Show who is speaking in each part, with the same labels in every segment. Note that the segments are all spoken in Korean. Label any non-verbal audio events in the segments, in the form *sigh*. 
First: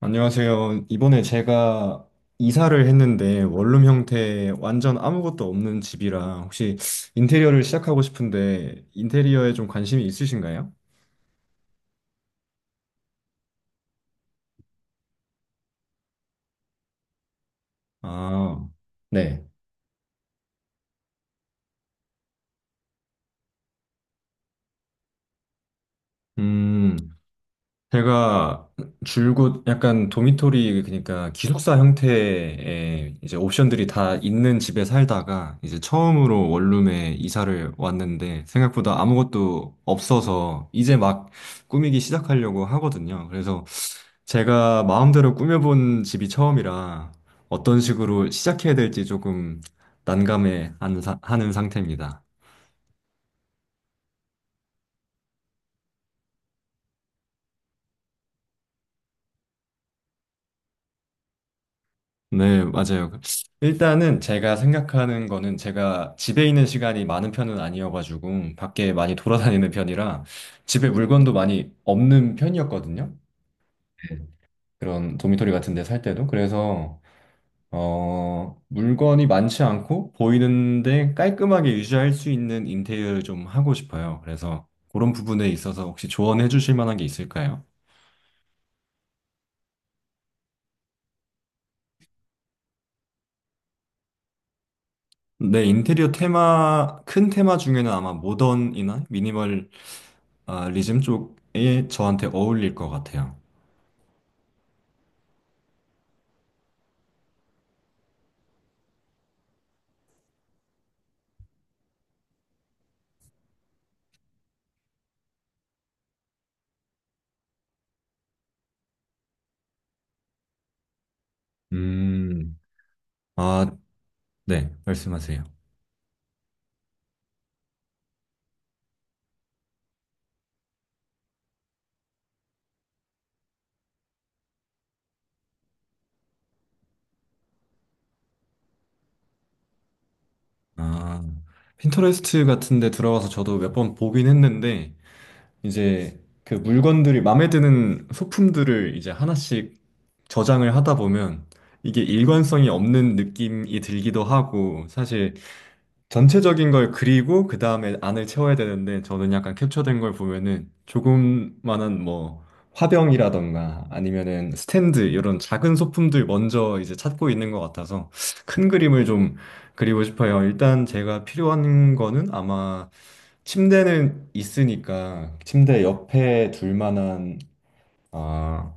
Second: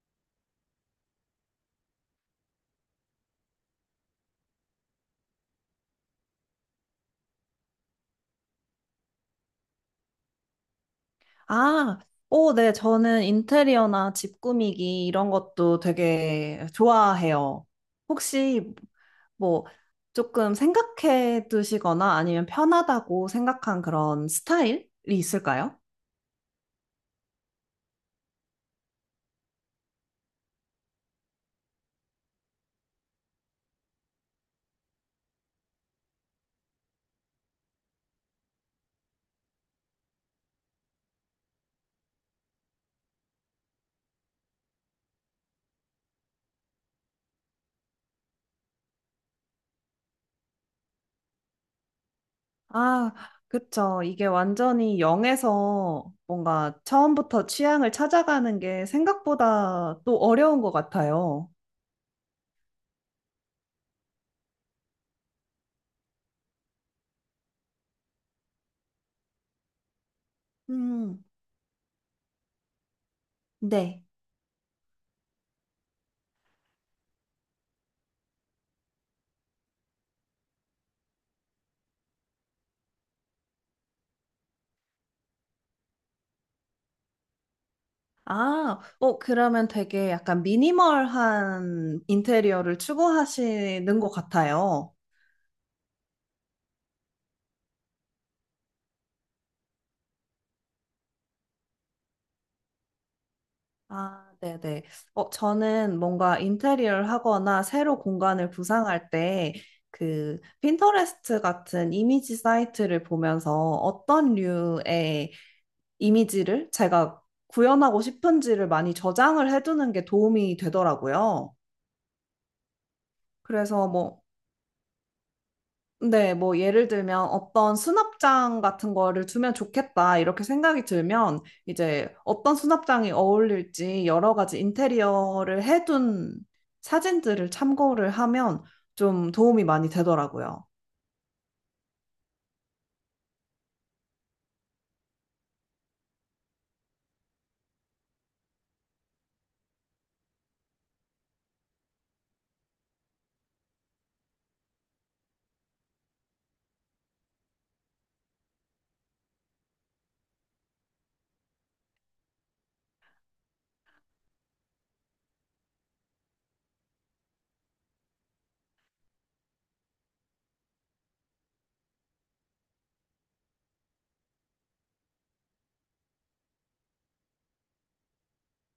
Speaker 1: 안녕하세요. 이번에 제가 이사를 했는데 원룸 형태 완전 아무것도 없는 집이라 혹시 인테리어를 시작하고 싶은데 인테리어에 좀 관심이 있으신가요?
Speaker 2: 아, 네, 저는 인테리어나 집 꾸미기 이런 것도 되게 좋아해요.
Speaker 1: 아,
Speaker 2: 혹시
Speaker 1: 네.
Speaker 2: 뭐 조금 생각해 두시거나 아니면 편하다고 생각한 그런 스타일이 있을까요?
Speaker 1: 음, 제가 줄곧 약간 도미토리, 그러니까 기숙사 형태의 이제 옵션들이 다 있는 집에 살다가 이제 처음으로 원룸에 이사를 왔는데 생각보다 아무것도 없어서 이제 막 꾸미기 시작하려고 하거든요. 그래서 제가 마음대로 꾸며본 집이 처음이라 어떤 식으로 시작해야 될지 조금 난감해 하는 상태입니다.
Speaker 2: 아, 그쵸. 이게 완전히 0에서 뭔가 처음부터 취향을 찾아가는 게 생각보다 또 어려운 것 같아요.
Speaker 1: 네, 맞아요. 일단은 제가 생각하는 거는 제가 집에 있는 시간이 많은 편은 아니어가지고 밖에 많이 돌아다니는 편이라 집에
Speaker 2: 음,
Speaker 1: 물건도 많이 없는 편이었거든요.
Speaker 2: 네.
Speaker 1: 그런 도미토리 같은 데 살 때도. 그래서 물건이 많지 않고 보이는데 깔끔하게 유지할 수 있는 인테리어를 좀 하고 싶어요. 그래서 그런 부분에 있어서 혹시 조언해 주실 만한 게 있을까요?
Speaker 2: 그러면 되게 약간 미니멀한 인테리어를 추구하시는 것 같아요.
Speaker 1: 네, 인테리어 테마, 큰 테마 중에는 아마 모던이나 미니멀리즘 쪽에 저한테 어울릴 것 같아요.
Speaker 2: 아, 네네. 저는 뭔가 인테리어를 하거나 새로 공간을 구상할 때 그 핀터레스트 같은 이미지 사이트를 보면서 어떤 류의 이미지를 제가 구현하고 싶은지를 많이 저장을 해두는 게 도움이 되더라고요.
Speaker 1: 음, 아,
Speaker 2: 그래서 뭐
Speaker 1: 네, 말씀하세요.
Speaker 2: 네, 예를 들면 어떤 수납장 같은 거를 두면 좋겠다 이렇게 생각이 들면 이제 어떤 수납장이 어울릴지 여러 가지 인테리어를 해둔 사진들을 참고를 하면 좀 도움이 많이 되더라고요.
Speaker 1: 아, 핀터레스트 같은 데 들어가서 저도 몇 번 보긴 했는데 이제 그 물건들이, 마음에 드는 소품들을 이제 하나씩 저장을 하다 보면 이게 일관성이 없는 느낌이 들기도 하고, 사실 전체적인 걸 그리고 그 다음에 안을 채워야 되는데 저는 약간 캡처된 걸 보면은 조금만한 뭐 화병이라던가 아니면은 스탠드 이런 작은 소품들 먼저 이제 찾고 있는 것 같아서 큰 그림을 좀 그리고 싶어요. 일단 제가 필요한 거는 아마 침대는 있으니까 침대 옆에 둘 만한, 아,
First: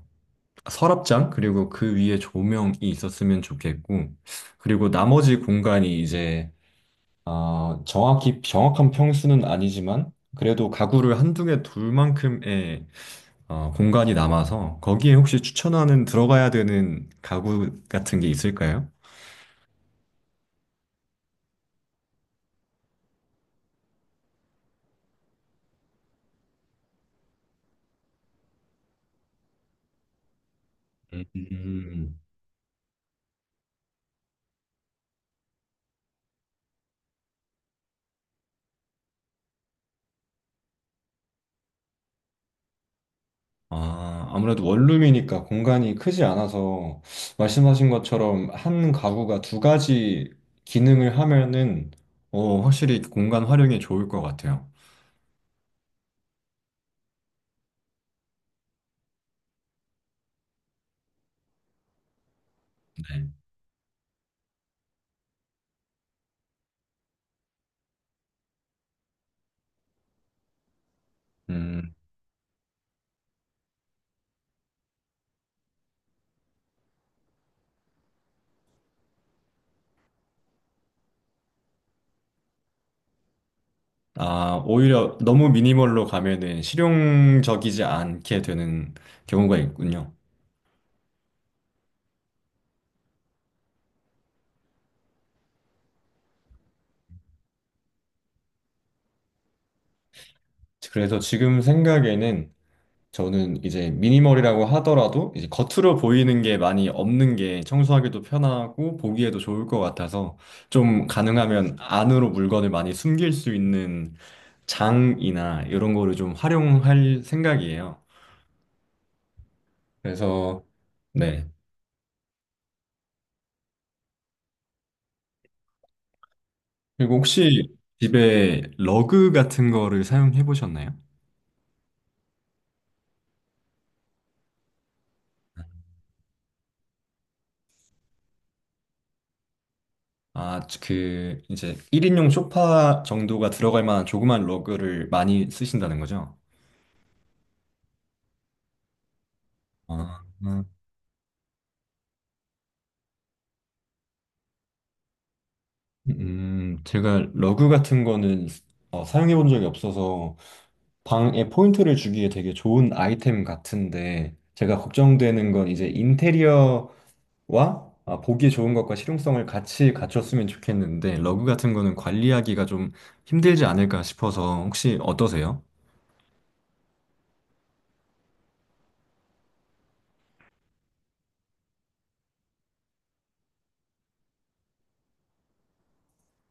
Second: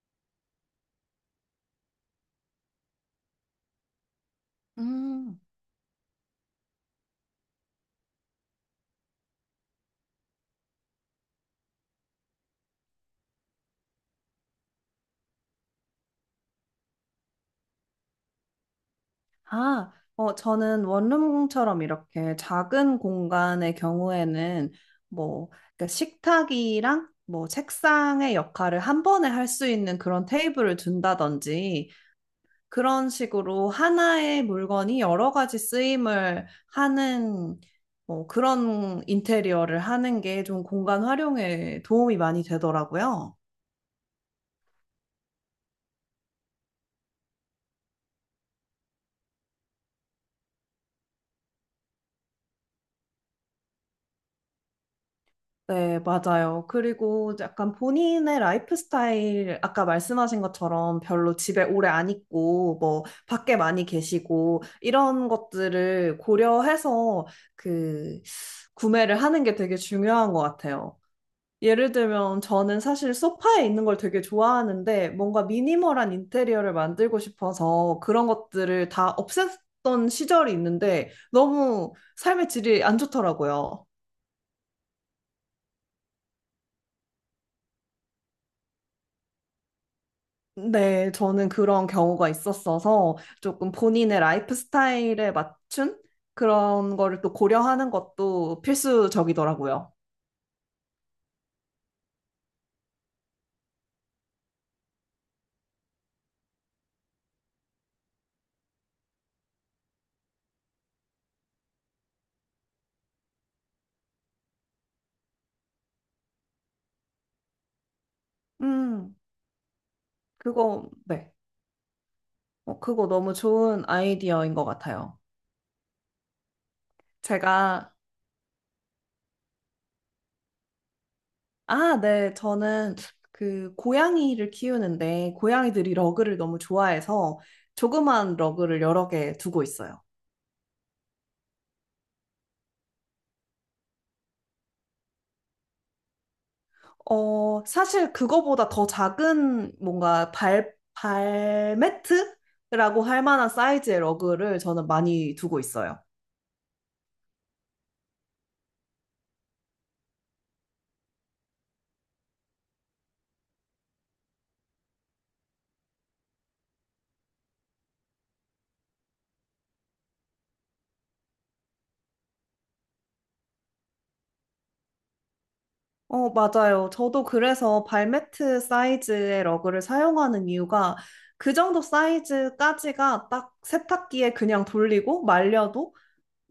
Speaker 1: 서랍장 그리고 그 위에 조명이 있었으면 좋겠고, 그리고 나머지
Speaker 2: 음,
Speaker 1: 공간이 이제, 아, 정확히, 정확한 평수는 아니지만 그래도 가구를 한두 개 둘 만큼의 공간이 남아서 거기에 혹시 추천하는, 들어가야 되는 가구 같은 게 있을까요?
Speaker 2: 저는 원룸처럼 이렇게 작은 공간의 경우에는 뭐 그러니까 식탁이랑 뭐 책상의 역할을 한 번에 할 수 있는 그런 테이블을 둔다든지
Speaker 1: 음,
Speaker 2: 그런 식으로 하나의 물건이 여러 가지 쓰임을 하는 그런 인테리어를 하는 게 좀 공간 활용에 도움이 많이 되더라고요.
Speaker 1: 아, 아무래도 원룸이니까 공간이 크지 않아서 말씀하신 것처럼 한 가구가 두 가지 기능을 하면은 확실히 공간 활용이 좋을 것 같아요.
Speaker 2: 네, 맞아요. 그리고 약간 본인의 라이프 스타일, 아까 말씀하신 것처럼 별로 집에 오래 안 있고, 뭐, 밖에 많이 계시고, 이런 것들을 고려해서 그, 구매를 하는 게 되게 중요한 것 같아요. 예를
Speaker 1: 네.
Speaker 2: 들면 저는 사실 소파에 있는 걸 되게 좋아하는데 뭔가 미니멀한 인테리어를 만들고 싶어서 그런 것들을 다 없앴던 시절이 있는데 너무 삶의 질이 안 좋더라고요.
Speaker 1: 아, 오히려 너무 미니멀로 가면은 실용적이지 않게 되는 경우가 있군요.
Speaker 2: 네, 저는 그런 경우가 있었어서 조금 본인의 라이프 스타일에 맞춘 그런 거를 또 고려하는 것도 필수적이더라고요.
Speaker 1: 그래서 지금 생각에는 저는 이제 미니멀이라고 하더라도 이제 겉으로 보이는 게 많이 없는 게 청소하기도 편하고 보기에도 좋을 것 같아서 좀 가능하면 안으로 물건을 많이 숨길 수 있는 장이나 이런 거를 좀 활용할 생각이에요.
Speaker 2: 음,
Speaker 1: 그래서
Speaker 2: 네.
Speaker 1: 네.
Speaker 2: 그거 너무 좋은 아이디어인 것 같아요.
Speaker 1: 그리고 혹시
Speaker 2: 제가
Speaker 1: 집에 러그 같은 거를 사용해 보셨나요?
Speaker 2: 아, 네. 저는 그 고양이를 키우는데 고양이들이 러그를 너무 좋아해서 조그만 러그를 여러 개 두고 있어요.
Speaker 1: 아, 그 이제 1인용 소파 정도가 들어갈 만한 조그만 러그를 많이 쓰신다는 거죠?
Speaker 2: 사실 그거보다 더 작은
Speaker 1: 아,
Speaker 2: 뭔가 발매트라고 할 만한 사이즈의 러그를 저는 많이 두고 있어요.
Speaker 1: 제가 러그 같은 거는 사용해 본 적이 없어서 방에 포인트를 주기에 되게 좋은 아이템 같은데, 제가 걱정되는 건 이제 인테리어와, 아, 보기 좋은 것과 실용성을 같이 갖췄으면 좋겠는데 러그 같은 거는 관리하기가 좀 힘들지 않을까 싶어서, 혹시 어떠세요?
Speaker 2: 어, 맞아요. 저도 그래서 발매트 사이즈의 러그를 사용하는 이유가 그 정도 사이즈까지가 딱 세탁기에 그냥 돌리고 말려도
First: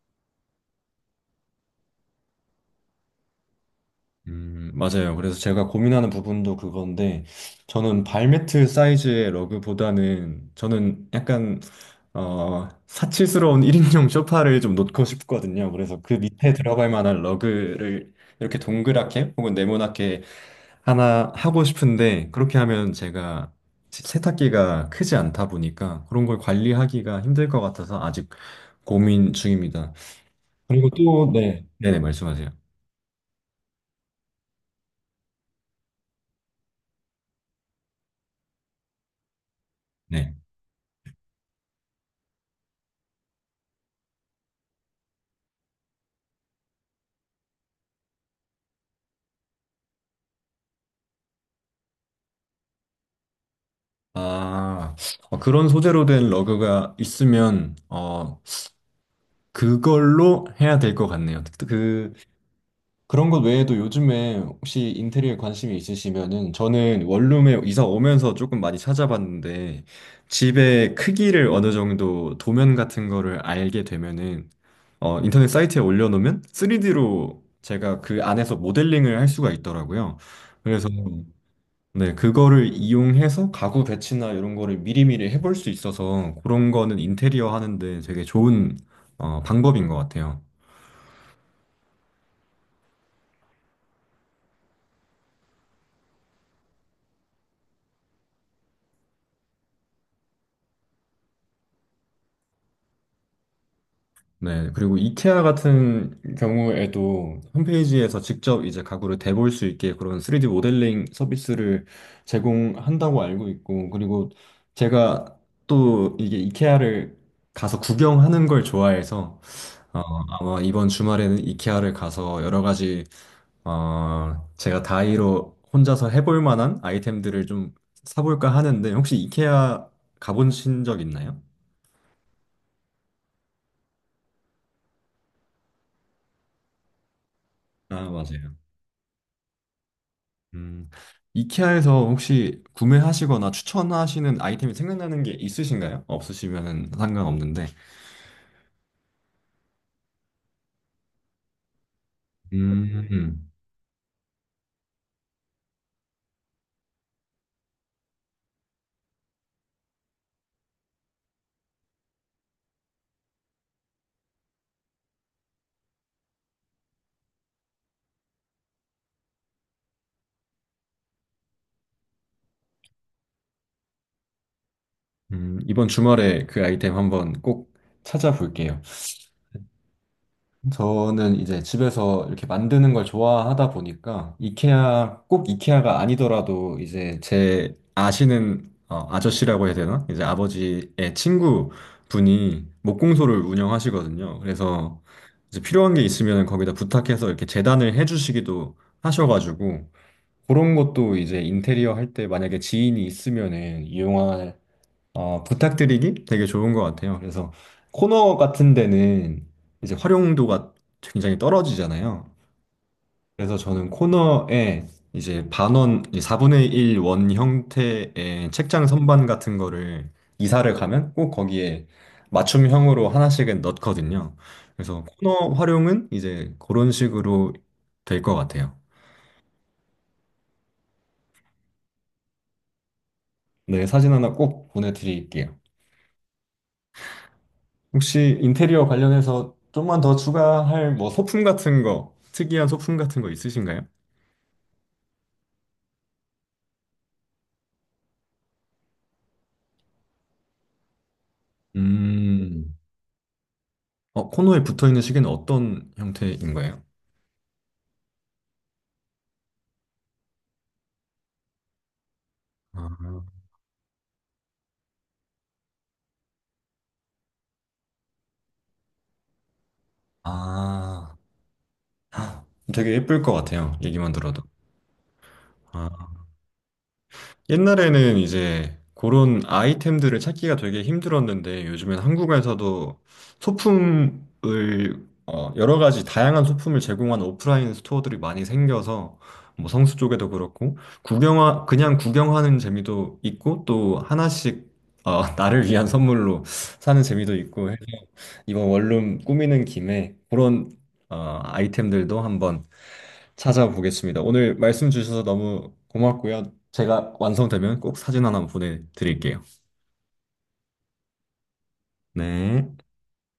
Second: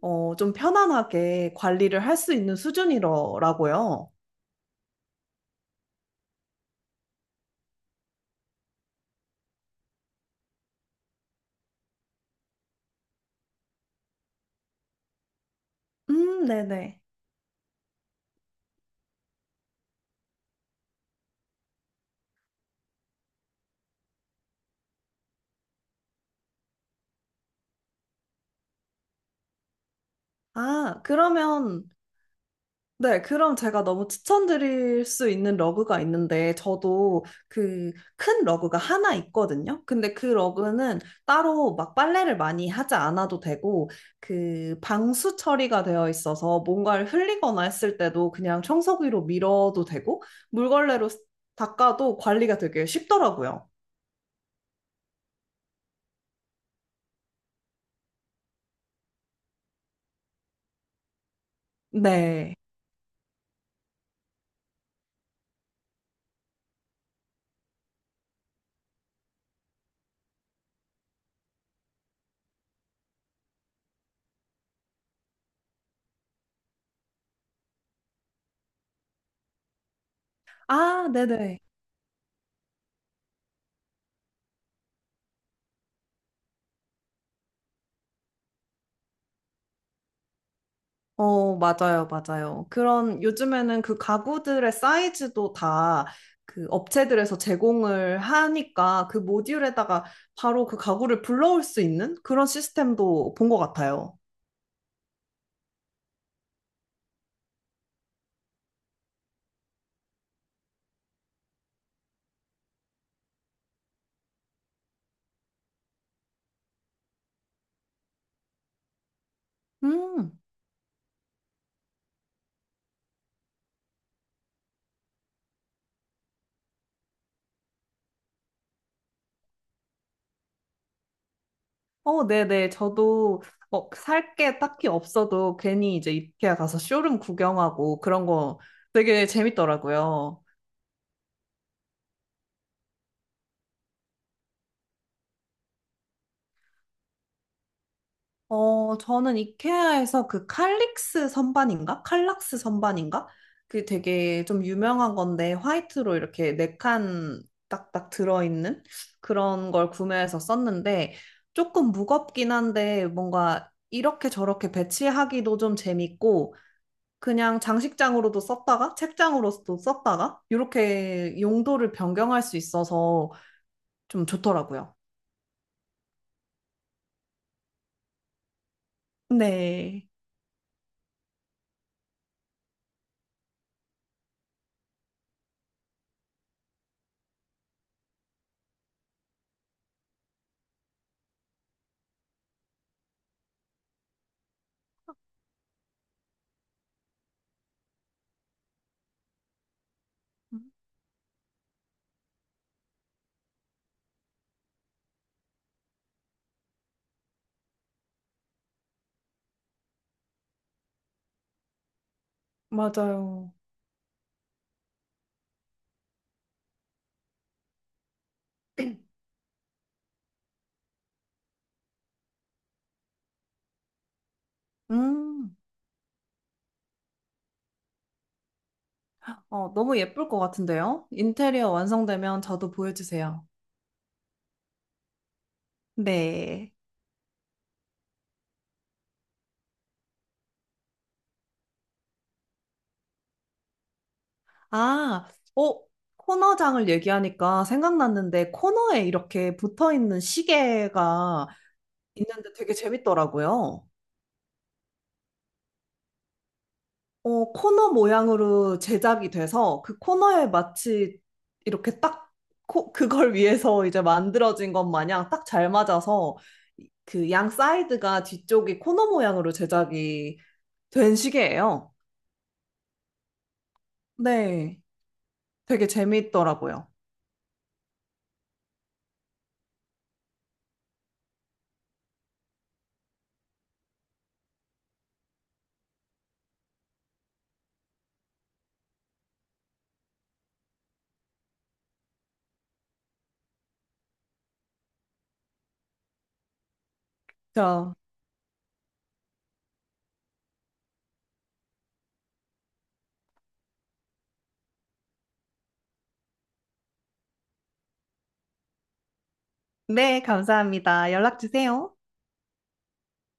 Speaker 2: 좀 편안하게 관리를 할 수 있는 수준이더라고요.
Speaker 1: 맞아요. 그래서 제가 고민하는 부분도 그건데, 저는 발매트 사이즈의 러그보다는, 저는 약간, 사치스러운 *laughs* 1인용 소파를 좀 놓고 싶거든요. 그래서 그 밑에 들어갈
Speaker 2: 네네.
Speaker 1: 만한 러그를 이렇게 동그랗게 혹은 네모나게 하나 하고 싶은데, 그렇게 하면 제가 세탁기가 크지 않다 보니까 그런 걸 관리하기가 힘들 것 같아서 아직 고민 중입니다. 그리고
Speaker 2: 아,
Speaker 1: 또, 네.
Speaker 2: 그러면,
Speaker 1: 네네, 말씀하세요.
Speaker 2: 네, 그럼 제가 너무 추천드릴 수 있는 러그가 있는데, 저도 그 큰 러그가 하나 있거든요. 근데 그
Speaker 1: 네.
Speaker 2: 러그는 따로 막 빨래를 많이 하지 않아도 되고, 그 방수 처리가 되어 있어서 뭔가를 흘리거나 했을 때도 그냥 청소기로 밀어도 되고, 물걸레로 닦아도 관리가 되게 쉽더라고요.
Speaker 1: 아, 그런 소재로 된 러그가 있으면, 어, 그걸로 해야 될 것 같네요.
Speaker 2: 네.
Speaker 1: 그런 것 외에도 요즘에 혹시 인테리어에 관심이 있으시면은, 저는 원룸에 이사 오면서 조금 많이 찾아봤는데, 집의 크기를 어느 정도 도면 같은 거를 알게 되면은, 인터넷 사이트에 올려놓으면 3D로 제가 그 안에서 모델링을 할 수가 있더라고요. 그래서
Speaker 2: 아, 네네.
Speaker 1: 네, 그거를 이용해서 가구 배치나 이런 거를 미리미리 해볼 수 있어서 그런 거는 인테리어 하는데 되게 좋은 방법인 것 같아요.
Speaker 2: 어, 맞아요, 맞아요. 그런, 요즘에는 그 가구들의 사이즈도 다 그 업체들에서 제공을 하니까 그 모듈에다가 바로 그 가구를 불러올 수 있는 그런 시스템도 본 것 같아요.
Speaker 1: 네, 그리고 이케아 같은 경우에도 홈페이지에서 직접 이제 가구를 대볼 수 있게 그런 3D 모델링 서비스를 제공한다고 알고 있고, 그리고 제가 또 이게 이케아를 가서 구경하는 걸 좋아해서 어,
Speaker 2: 음,
Speaker 1: 아마 이번 주말에는 이케아를 가서 여러 가지 제가 다이로 혼자서 해볼 만한 아이템들을 좀 사볼까 하는데, 혹시 이케아 가보신 적 있나요?
Speaker 2: 네네. 저도 살 게 딱히 없어도 괜히 이제 이케아 가서 쇼룸 구경하고
Speaker 1: 아,
Speaker 2: 그런
Speaker 1: 맞아요.
Speaker 2: 거 되게 재밌더라고요.
Speaker 1: 음, 이케아에서 혹시 구매하시거나 추천하시는 아이템이 생각나는 게 있으신가요? 없으시면 상관없는데.
Speaker 2: 저는 이케아에서 그 칼릭스 선반인가? 칼락스 선반인가?
Speaker 1: 음,
Speaker 2: 그 되게 좀 유명한 건데 화이트로 이렇게 네칸 딱딱 들어있는 그런 걸 구매해서 썼는데 조금 무겁긴 한데 뭔가 이렇게 저렇게 배치하기도 좀 재밌고 그냥 장식장으로도 썼다가 책장으로도 썼다가 이렇게 용도를 변경할 수 있어서 좀 좋더라고요.
Speaker 1: 이번 주말에 그 아이템 한번 꼭 찾아볼게요.
Speaker 2: 네,
Speaker 1: 저는 이제 집에서 이렇게 만드는 걸 좋아하다 보니까 이케아, 꼭 이케아가 아니더라도 이제 제 아시는, 어, 아저씨라고 해야 되나? 이제 아버지의 친구 분이 목공소를 운영하시거든요. 그래서 이제 필요한 게 있으면 거기다 부탁해서 이렇게 재단을 해주시기도 하셔가지고 그런 것도 이제 인테리어 할 때 만약에 지인이 있으면은 이용할, 부탁드리기 되게 좋은 것 같아요. 그래서 코너 같은 데는 이제 활용도가 굉장히 떨어지잖아요.
Speaker 2: 맞아요.
Speaker 1: 그래서 저는 코너에 이제 반원, 이제 4분의 1 원 형태의 책장 선반 같은 거를 이사를 가면 꼭 거기에 맞춤형으로 하나씩은 넣거든요. 그래서 코너
Speaker 2: 음.
Speaker 1: 활용은 이제 그런 식으로 될 것 같아요.
Speaker 2: 어, 너무 예쁠 것 같은데요? 인테리어 완성되면 저도 보여주세요.
Speaker 1: 네, 사진 하나 꼭 보내드릴게요.
Speaker 2: 네.
Speaker 1: 혹시 인테리어 관련해서 좀만 더 추가할 뭐 소품 같은 거, 특이한 소품 같은 거 있으신가요?
Speaker 2: 아, 어, 코너장을 얘기하니까 생각났는데 코너에 이렇게 붙어 있는 시계가 있는데
Speaker 1: 음,
Speaker 2: 되게 재밌더라고요.
Speaker 1: 어, 코너에 붙어 있는 시계는 어떤 형태인 거예요?
Speaker 2: 코너 모양으로 제작이 돼서 그 코너에 마치 이렇게 딱
Speaker 1: 아,
Speaker 2: 그걸 *laughs* 위해서 이제 만들어진 것 마냥 딱 잘 맞아서 그 양 사이드가 뒤쪽이 코너 모양으로 제작이 된
Speaker 1: 아,
Speaker 2: 시계예요.
Speaker 1: 되게 예쁠 것 같아요. 얘기만 들어도.
Speaker 2: 네. 되게
Speaker 1: 아.
Speaker 2: 재미있더라고요.
Speaker 1: 옛날에는 이제 그런 아이템들을 찾기가 되게 힘들었는데 요즘엔 한국에서도 소품을, 어, 여러 가지 다양한 소품을 제공하는 오프라인 스토어들이 많이 생겨서 뭐 성수 쪽에도 그렇고 구경하 그냥 구경하는 재미도 있고 또 하나씩 *laughs* 나를 위한 선물로 사는 재미도 있고
Speaker 2: 저,
Speaker 1: 이번 원룸 꾸미는 김에 그런 아이템들도 한번 찾아보겠습니다. 오늘 말씀 주셔서 너무 고맙고요. 제가 완성되면 꼭 사진 하나 보내드릴게요.
Speaker 2: 네, 감사합니다. 연락 주세요.
Speaker 1: 네.